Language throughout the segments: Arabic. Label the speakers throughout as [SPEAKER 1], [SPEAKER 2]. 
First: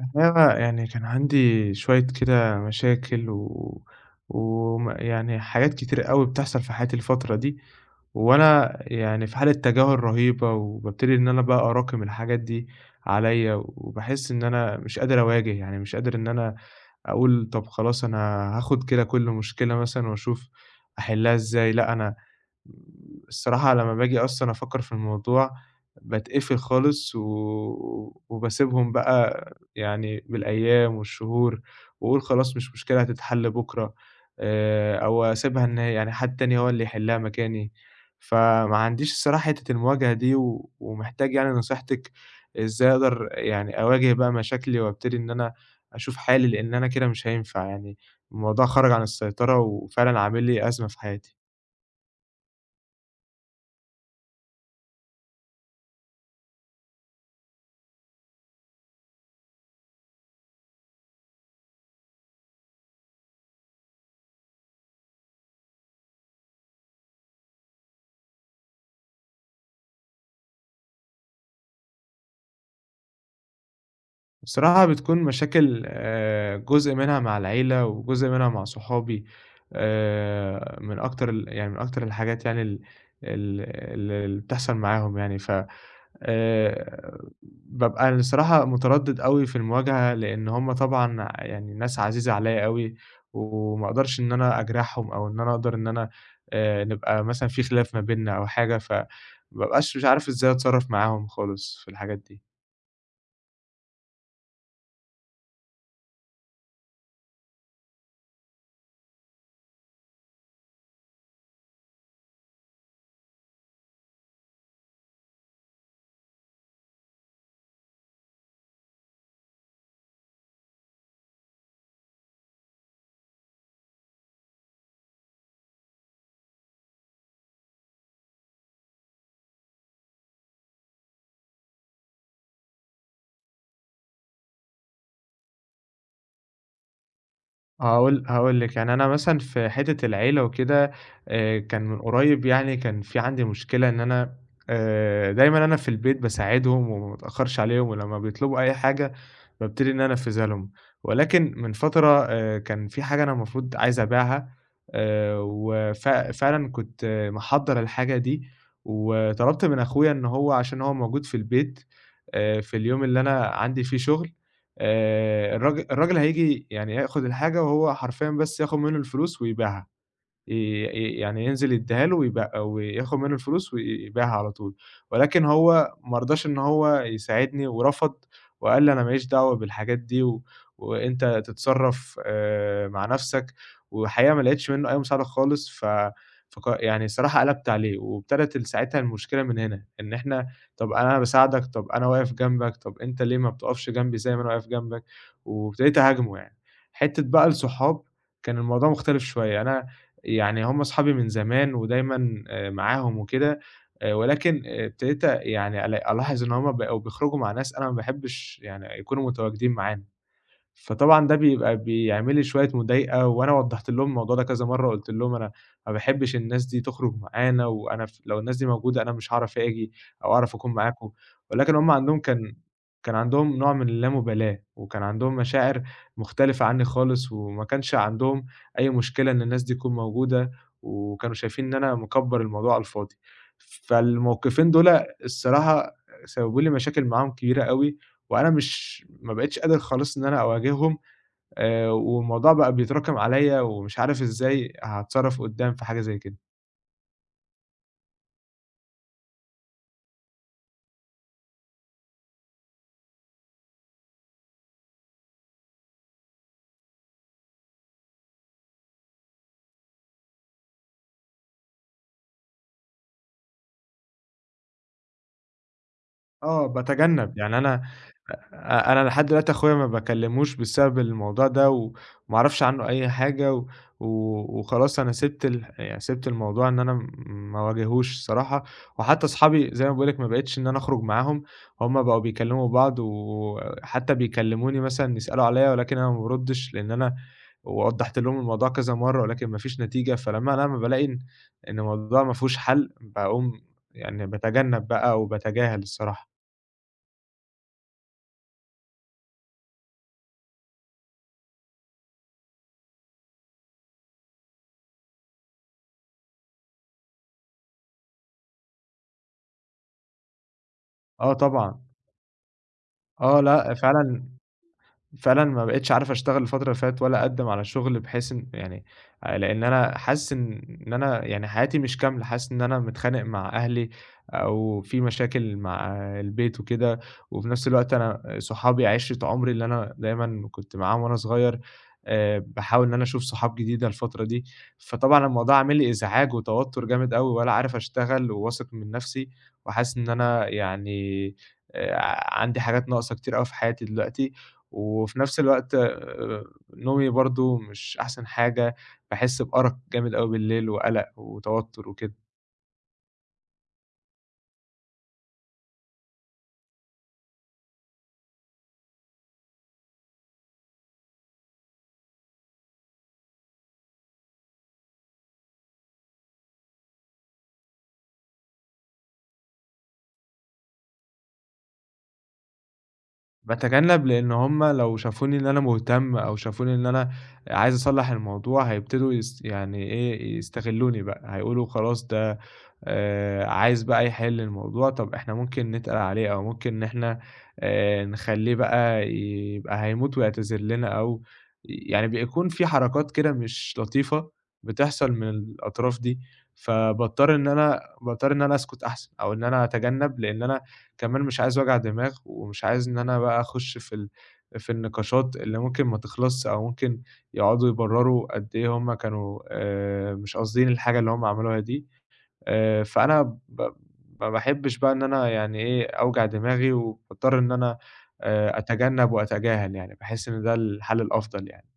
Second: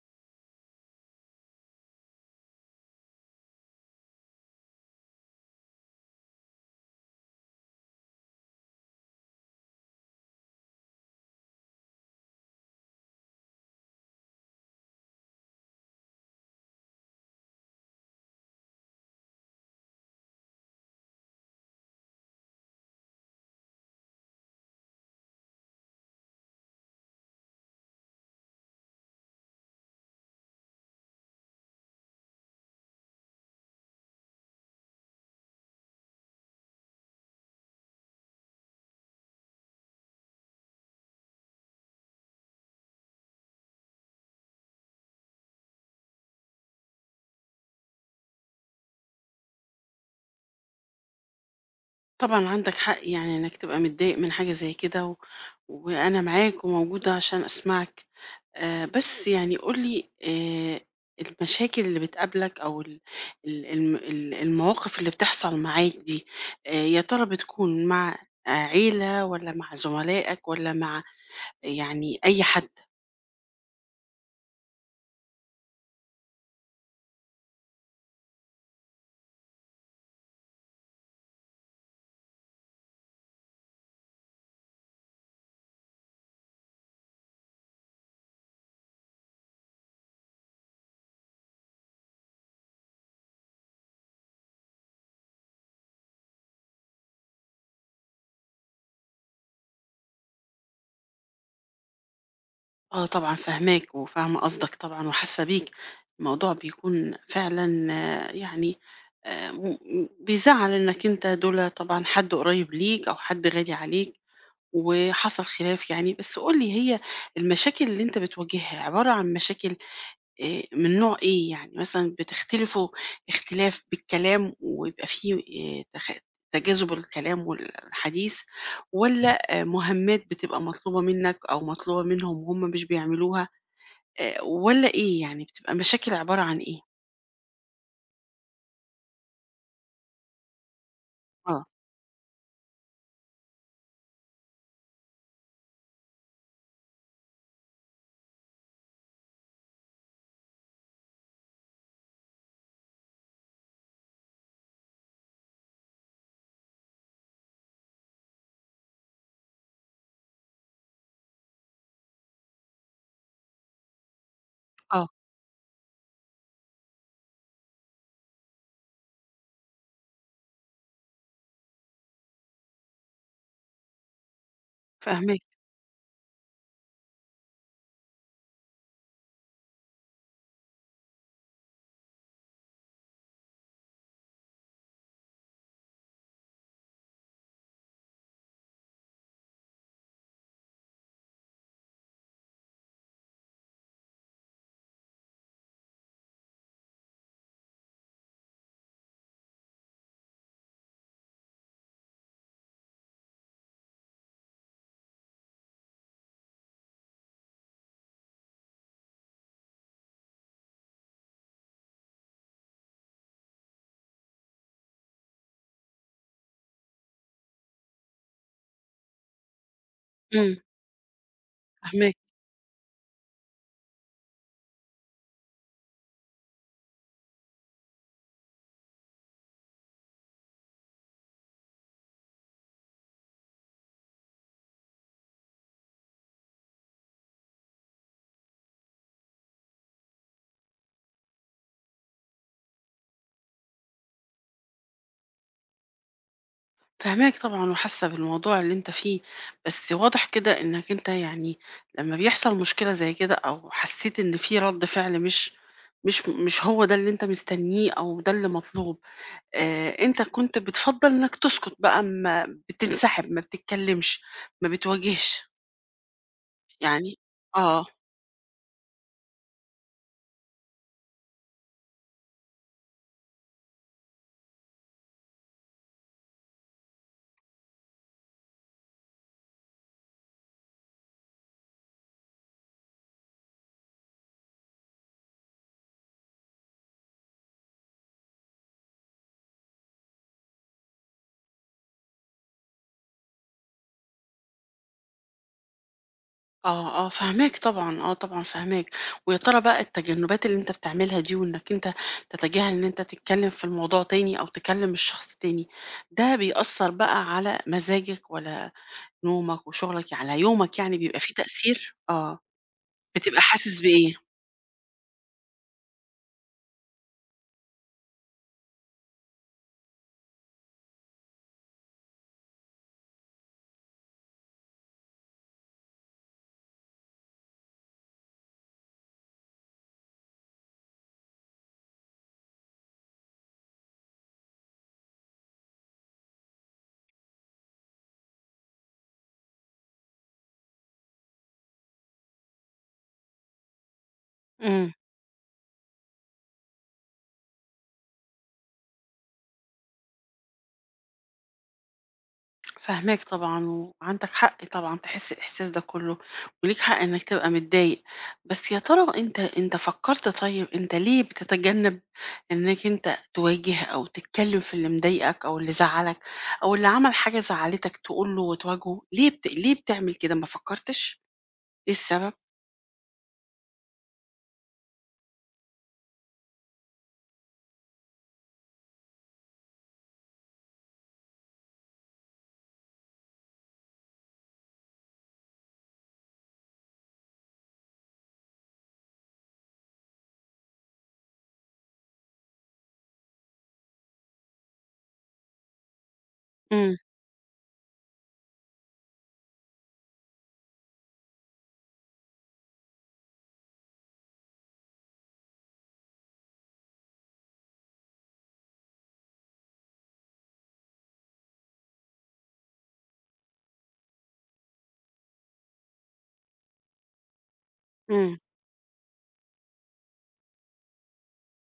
[SPEAKER 1] الحقيقة يعني كان عندي شوية كده مشاكل و وم يعني حاجات كتير أوي بتحصل في حياتي الفترة دي، وأنا يعني في حالة تجاهل رهيبة، وبابتدي إن أنا بقى أراكم الحاجات دي عليَّ، وباحس إن أنا مش قادر أواجه، يعني مش قادر إن أنا أقول طب خلاص أنا هاخد كده كل مشكلة مثلًا وأشوف أحلها إزاي، لأ أنا الصراحة لمّا باجي أصلًا أفكّر في الموضوع باتقفل خالص و وباسيبهم بقى يعني بالأيام والشهور، وأقول خلاص مش مشكلة هتتحل بُكرة، أو أسيبها إن يعني حد تاني هو اللي يحلّها مكاني. فما عنديش الصراحة حتّة المواجهة دي و ومحتاج يعني نصيحتِك إزاي أقدر يعني أواجه بقى مشاكلي وأبتدي إن أنا أشوف حالي، لإن أنا كده مش هينفع يعني الموضوع خرج عن السيطرة وفعلًا عامل لي أزمة في حياتي.
[SPEAKER 2] طبعًا عندك حق يعني إنك تبقى متضايق من حاجة زي كده، و وأنا معاك وموجودة عشان أسمعك. بس يعني قُل لي المشاكل اللي بتقابلك أو ال ال الم ال المواقف اللي بتحصل معاك دي، يا ترى بتكون مع آه، عيلة والّا مع زملائك والّا مع يعني أي حد؟
[SPEAKER 1] بصراحة بتكون مشاكل جزء منها مع العيلة، وجزء منها مع صحابي، من أكتر الحاجات يعني ال ال ال اللي بتحصل معاهم يعني، ف آآ بابقى أنا الصراحة متردد أوي في المواجهة، لإن هُم طبعًا يعني ناس عزيزة عليَّ أوي، وما أقدرش إن أنا أجرحهم، أو إن أنا أقدر إن أنا نبقى مثلًا في خلاف ما بيننا أو حاجة، بابقاش مش عارف إزاي أتصرف معاهم خالص في الحاجات دي.
[SPEAKER 2] آه طبعًا فاهماك، وفاهمة قصدك طبعًا وحاسة بيك. الموضوع بيكون فعلًا آه، يعني م م بيزعّل إنك أنت دول طبعًا حد قريب ليك أو حد غالي عليك، وحصل خلاف يعني. بس قُل لي هي المشاكل اللي أنت بتواجهها عبارة عن مشاكل من نوع إيه؟ يعني مثلًا بتختلفوا اختلاف بالكلام ويبقى في تخ تجاذب الكلام والحديث، والّا مهمات بتبقى مطلوبة منك أو مطلوبة منهم وهُم مش بيعملوها؟ والّا إيه، يعني بتبقى مشاكل عبارة عن إيه؟
[SPEAKER 1] هاقول لِك، يعني أنا مثلًا في حتّة العيلة وكده،
[SPEAKER 2] آه،
[SPEAKER 1] كان من قريب يعني كان في عندي مشكلة إن أنا، دايمًا أنا في البيت باساعدهم وما باتأخرش عليهم، ولمّا بيطلبوا أي حاجة بابتدي إن أنا أنفذها لهم، ولكن من فترة كان في حاجة أنا المفروض عايز أبيعها، وف فعلًا كنت آه، محضّر الحاجة دي، وطلبت من أخويا إن هو عشان هو موجود في البيت، في اليوم اللي أنا عندي فيه شغل
[SPEAKER 2] آه،
[SPEAKER 1] الراجل هييجي يعني هياخد الحاجة وهو حرفيًا بس ياخد منه الفلوس ويبيعها. ي ي يعني ينزل يدّيها له ويبيع وياخد منّه الفلوس ويبيعها على طول،
[SPEAKER 2] فاهماك.
[SPEAKER 1] ولكن هو ما رضاش إن هو يساعدني ورفض وقال لي: "أنا ما ليش دعوة بالحاجات دي وأنت تتصرّف مع نَفْسك." والحقيقة ما لقيتش منّه أي مساعدة خالص ف فق يعني الصراحة قلبت عليه وابتدت ال ساعتها المشكلة من هنا، إن إحنا طَب أنا باساعدك، طَب أنا واقف جنبك، طَب أنت ليه ما بتقفش جنبي زي ما أنا واقف جنبك؟ وابتديت أهاجمه يعني. حتّة بقى الصحاب كان الموضوع مختلف شوية، أنا يعني هم أصحابي من زمان ودايمًا معاهم وكده، ولكن آه، ابتديت يعني ألاحظ إن هم بقوا بيخرجوا مع ناس أنا ما باحبش يعني يكونوا متواجدين معانا. فطبعًا ده بيبقى بيعمل لي شوية مضايقة، وأنا وضّحت لهم الموضوع ده كذا مرّة، قُلت لهم: "أنا ما باحبش الناس دي تخرج معانا، وأنا لو الناس دي موجودة أنا مش هاعرف آجي أو أعرف
[SPEAKER 2] إمم.
[SPEAKER 1] أكون معاكم." ولكن هم
[SPEAKER 2] فاهماك.
[SPEAKER 1] عندهم كان عندهم نوع من اللامبالاة، وكان عندهم مشاعر مختلفة عني خالص، وما كانش عندهم أي مشكلة إن الناس دي تكون موجودة، وكانوا شايفين إن أنا مكبّر الموضوع على الفاضي. فالموقفين دول الصراحة سببوا لي مشاكل معاهم كبيرة أوي، وأنا مش ما بقيتش قادر خالص إن أنا أواجههم، والموضوع بقى بيتراكم عليّا ومش عارف إزاي هاتصرّف قُدّام في حاجة زي كده.
[SPEAKER 2] فاهماك طبعًا وحاسة بالموضوع اللي أنت فيه، بس واضح كده إنك أنت يعني لمّا بيحصل مشكلة زي كده أو حسيت إن في رَد فعل مش هو ده اللي أنت مستنيه أو ده اللي مطلوب. أنت كنت بتفضّل إنك تسكت بقى ما بتنسحب، ما بتتكلمش، ما بتواجهش،
[SPEAKER 1] آه،
[SPEAKER 2] يعني
[SPEAKER 1] باتجنّب، يعني أنا
[SPEAKER 2] آه.
[SPEAKER 1] أنا لحد دلوقتي أخويا ما باكلّموش بسبب الموضوع ده، وما أعرفش عنّه أي حاجة و و وخلاص أنا سِبت الح يعني سِبت الموضوع إن أنا ما اواجهوش الصراحة، وحتى أصحابي زي ما باقول لك ما بقيتش إن أنا أخرُج معاهم، هم بقوا بيكلّموا بعض وحتى بيكلّموني مثلًا يسألوا عليّا ولكن أنا ما بارُدّش لإن أنا وضّحت لهم الموضوع كذا مرّة ولكن ما فيش نتيجة، فلمّا أنا لمّا بالاقي إن الموضوع ما فيهوش حَل باقوم يعني باتجنّب بقى وباتجاهل الصراحة.
[SPEAKER 2] آه، آه، فاهماك طبعًا، آه طبعًا فاهماك. ويا ترى بقى التجنُّبات اللي أنت بتعملها دي وإنك أنت تتجاهل إن أنت تتكلّم في الموضوع تاني أو تكلّم الشخص تاني، ده بيأثّر بقى على مزاجك والّا نومك وشغلك، يعني على يومك يعني بيبقى
[SPEAKER 1] آه
[SPEAKER 2] في
[SPEAKER 1] طبعًا،
[SPEAKER 2] تأثير؟ آه، بتبقى
[SPEAKER 1] آه لأ
[SPEAKER 2] حاسس بإيه؟
[SPEAKER 1] فعلًا ما بقيتش عارف أشتغل الفترة اللي فاتت ولا أقدّم على شغل بحيث إن يعني، لإن أنا حاسس إن أنا يعني حياتي مش كاملة، حاسس إن أنا متخانق مع أهلي أو في مشاكل مع البيت وكده، وفي نفس الوقت أنا صحابي عِشرة عمري اللي أنا دايمًا كنت معاهم وأنا صغير، باحاول إن أنا أشوف صحاب جديدة الفترة دي، فطبعًا الموضوع عامل لي إزعاج وتوتر جامد أوي، ولا عارف أشتغل وواثق من نفسي، وحاسس إن أنا يعني، عندي حاجات ناقصة كتير أوي في حياتي دلوقتي،
[SPEAKER 2] إمم.
[SPEAKER 1] وفي نفس الوقت نومي برضه مش أحسن حاجة، باحس بأرق جامد أوي بالليل وقلق وتوتر وكده.
[SPEAKER 2] فاهماك طبعًا، وعندك حق طبعًا تحس الإحساس ده كله، وليك حق إنك تبقى متضايق. بس يا ترى أنت فكرت طيب أنت ليه بتتجنب إنك أنت تواجه أو تتكلم في اللي مضايقك أو اللي زعّلك أو اللي عمل حاجة زعّلتك تقول له وتواجهه، ليه بتعمل كده ما فكرتش؟ إيه السبب؟
[SPEAKER 1] باتجنب لإن هُم لو شافوني إن أنا مهتم أو شافوني إن أنا عايز أصلّح الموضوع هيبتدوا يس يعني إيه، يستغلّوني بقى، هيقولوا خلاص ده، عايز بقى يحل الموضوع، طب إحنا ممكن نتقل عليه أو ممكن إن إحنا نخلّيه بقى يبقى هيموت ويعتذر لنا أو يعني بيكون في حركات كده مش لطيفة بتحصل من الأطراف دي،
[SPEAKER 2] إمم،
[SPEAKER 1] فباضطر إن أنا باضطر إن أنا أسكت أحسن أو إن أنا أتجنب لإن أنا كمان مش عايز وجع دماغ، ومش عايز إن أنا بقى أخُش في النقاشات اللي ممكن ما تخلصش، أو ممكن يقعدوا يبرّروا قد إيه هُم كانوا مش قاصدين الحاجة اللي هُم عملوها دي، فأنا ب ما باحبش بقى إن أنا يعني إيه، أوجع دماغي وباضطر إن أنا
[SPEAKER 2] إمم،
[SPEAKER 1] أتجنّب وأتجاهل يعني، باحس إن ده الحل الأفضل يعني.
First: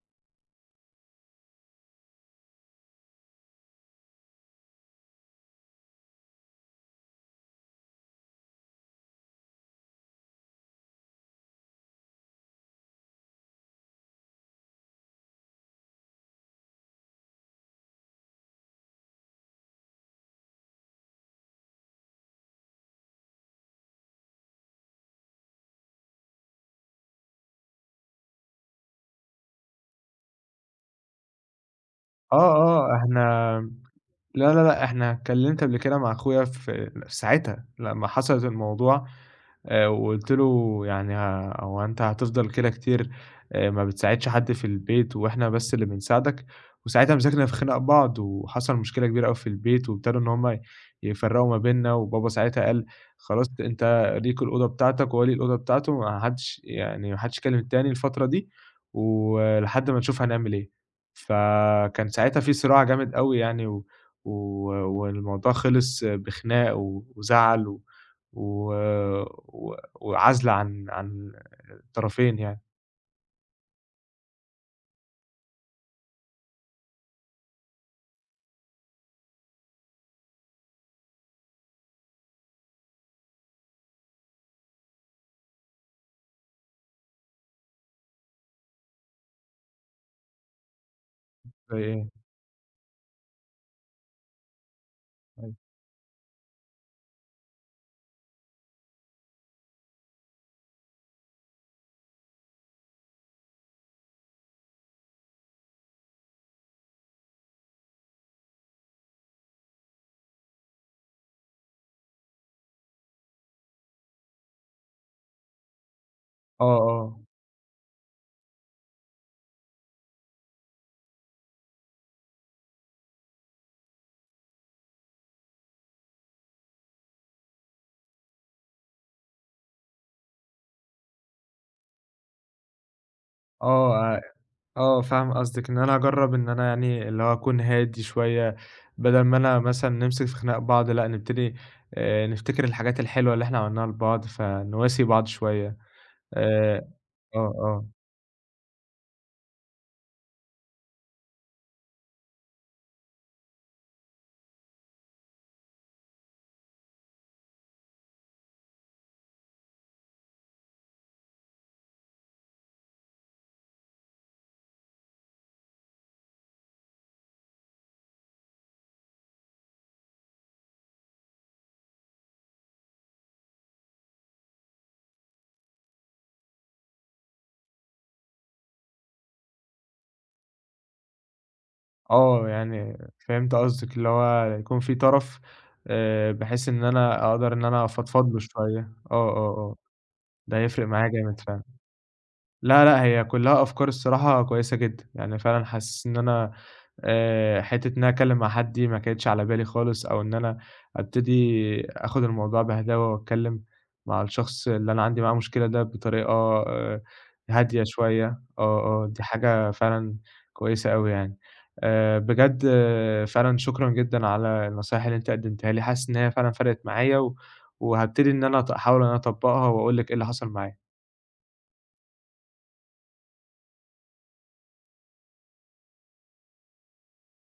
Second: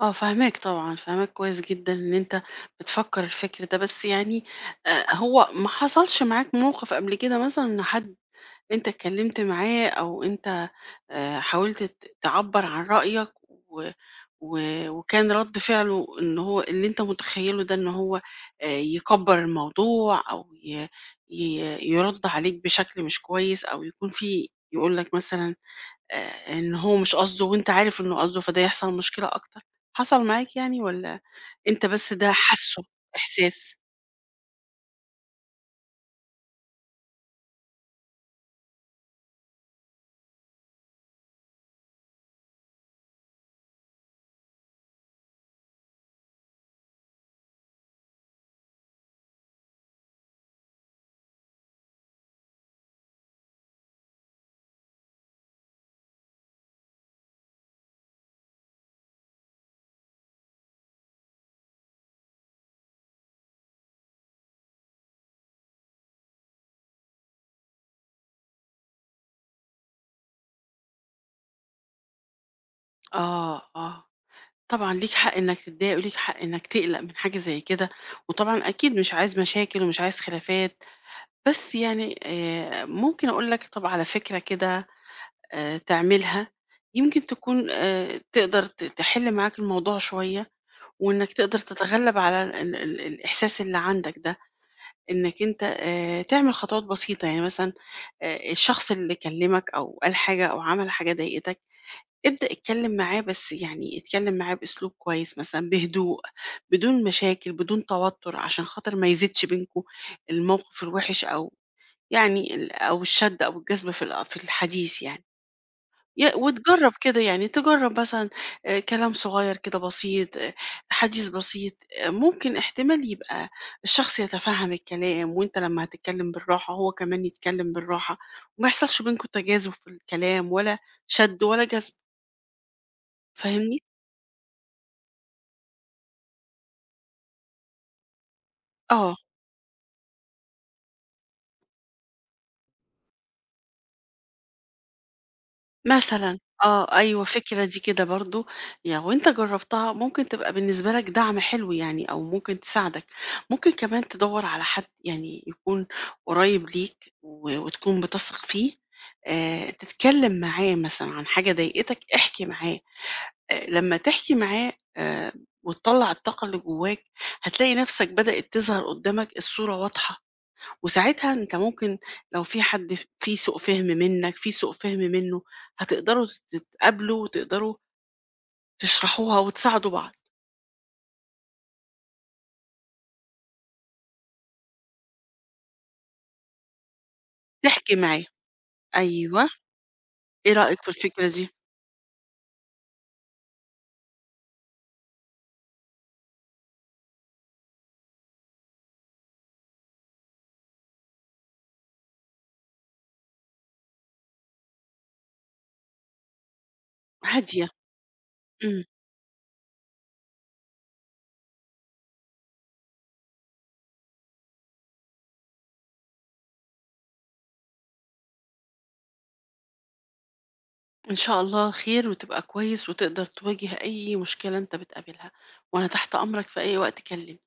[SPEAKER 2] آه فاهماك طبعًا، فاهماك كويس جدًا إن أنت بتفكر الفكر ده. بس يعني هو ما حصلش معاك موقف قبل كده مثلًا إن حد أنت اتكلمت معاه أو أنت آه، حاولت تعبر عن رأيك و... و... وكان رد فعله إن هو اللي أنت متخيله ده إن هو آه، يكبر الموضوع أو ي... يرد عليك بشكل مش كويس أو يكون في يقول لك مثلا آه، إن هو مش قصده وأنت عارف إنه قصده فده يحصل مشكلة أكتر. حصل معاك يعني ولا أنت بس ده
[SPEAKER 1] آه،
[SPEAKER 2] حاسه
[SPEAKER 1] آه، إحنا
[SPEAKER 2] إحساس؟
[SPEAKER 1] لا، لا، لأ، إحنا اتكلّمت قبل كده مع أخويا في ساعتها لمّا حصلت الموضوع، وقُلت له يعني هو أنت هتفضل كده كتير، ما بتساعدش حد في البيت وإحنا بس اللي بنساعدك، وساعتها مسكنا في خناق بعض وحصل مشكلة كبيرة أوي في البيت وابتدوا إن هم يفرّقوا ما بيننا، وبابا ساعتها قال: "خلاص أنت ليك الأوضة بتاعتك وهو ليه الأوضة بتاعته، ما حدش يكلم التاني الفترة دي ولحد ما نشوف هنعمل إيه." فكان ساعتها في صراع جامد أوي يعني و و والموضوع خلص بخناق وزعل و و و وعزلة عن الطرفين يعني.
[SPEAKER 2] آه، آه، طبعًا ليك حق إنك تتضايق وليك حق إنك تقلق من حاجة زي كده، وطبعًا أكيد مش عايز مشاكل ومش عايز خلافات. بس يعني ممكن أقول لك طب على فكرة كده تعملها، يمكن تكون تقدر تحل معاك الموضوع شوية، وإنك تقدر
[SPEAKER 1] زي
[SPEAKER 2] تتغلب
[SPEAKER 1] إيه؟
[SPEAKER 2] على ال ال ال الإحساس اللي عندك ده. إنك
[SPEAKER 1] أيوه.
[SPEAKER 2] أنت تعمل خطوات بسيطة، يعني مثلًا الشخص اللي كلمك أو قال حاجة أو عمل حاجة ضايقتك، ابدأ اتكلم معاه، بس يعني اتكلم معاه بأسلوب كويس مثلا بهدوء، بدون مشاكل بدون توتر عشان خاطر ما يزيدش بينكوا الموقف الوحش أو يعني ال- أو الشد أو الجذب في في الحديث يعني
[SPEAKER 1] آه،
[SPEAKER 2] وتجرب كده
[SPEAKER 1] آه.
[SPEAKER 2] يعني تجرب مثلا آه، كلام صغير كده بسيط، آه، حديث بسيط، آه، ممكن احتمال يبقى الشخص يتفهم الكلام وانت لما هتتكلم بالراحة هو كمان يتكلم بالراحة وما يحصلش بينكوا تجاذب في الكلام ولا شد ولا جذب. فاهمني؟
[SPEAKER 1] آه، آه، فاهم قصدِك، إن أنا أجرّب إن أنا يعني اللي هو أكون هادي شوية،
[SPEAKER 2] آه،
[SPEAKER 1] بدل ما أنا مثلًا نمسك في خناق بعض، لأ نبتدي نفتكر الحاجات الحلوة اللي إحنا عملناها لبعض، فنواسي بعض شوية.
[SPEAKER 2] مثلًا،
[SPEAKER 1] آآ
[SPEAKER 2] آه، أيوه
[SPEAKER 1] آه،
[SPEAKER 2] فكرة دي
[SPEAKER 1] آه.
[SPEAKER 2] كده برضه، يعني لو أنت جرّبتها ممكن تبقى بالنسبة لك دعم حلو يعني أو ممكن تساعدك. ممكن كمان تدوّر على حد يعني يكون قريب ليك وتكون بتثق فيه، تتكلم معاه مثلًا عن حاجة ضايقتك احكِ معاه، لمّا تحكي معاه وتطلّع الطاقة اللي جواك، هتلاقي نفسك بدأت تظهر قدّامك الصورة واضحة. وساعتها أنت ممكن لو في حد في سوء فهم منك في سوء فهم منه، هتقدروا تتقابلوا وتقدروا تشرحوها وتساعدوا بعض.
[SPEAKER 1] آه، يعني فهمت قصدِك، اللي هو يكون في طرف بحيث إن أنا أقدر إن أنا
[SPEAKER 2] تحكي معاه.
[SPEAKER 1] أفضفض له شوية. آه، آه،
[SPEAKER 2] أيوه.
[SPEAKER 1] آه.
[SPEAKER 2] إيه
[SPEAKER 1] ده
[SPEAKER 2] رأيك
[SPEAKER 1] هيفرق
[SPEAKER 2] في
[SPEAKER 1] معايا
[SPEAKER 2] الفكرة
[SPEAKER 1] جامد
[SPEAKER 2] دي؟
[SPEAKER 1] فعلًا. لا، لأ، هي كلّها أفكار الصراحة كويسة جدًا، يعني فعلًا حاسس إن أنا، حتّة إن أنا أتكلّم مع حد دي ما كانتش على بالي خالص، أو إن أنا أبتدي آخُد الموضوع بهداوة وأتكلّم مع الشخص اللي أنا عندي معاه مشكلة ده بطريقة، آآ،
[SPEAKER 2] هادية.
[SPEAKER 1] هادية شوية،
[SPEAKER 2] امم.
[SPEAKER 1] آه، آه، دي حاجة فعلًا كويسة أوي يعني. بجد آه، فعلًا شكرًا جدًا على النصايح اللي أنت قدّمتها لي، حاسس إن هي فعلًا فرقِت معايا، وهابتدي إن أنا أحاول إن أنا أطبّقها وأقول لك إيه اللي حصل معايا.
[SPEAKER 2] إن شاء الله خير وتبقى كويس وتقدر تواجه أي مشكلة أنت بتقابلها، وأنا تحت أمرك في أي وقت، كلمني.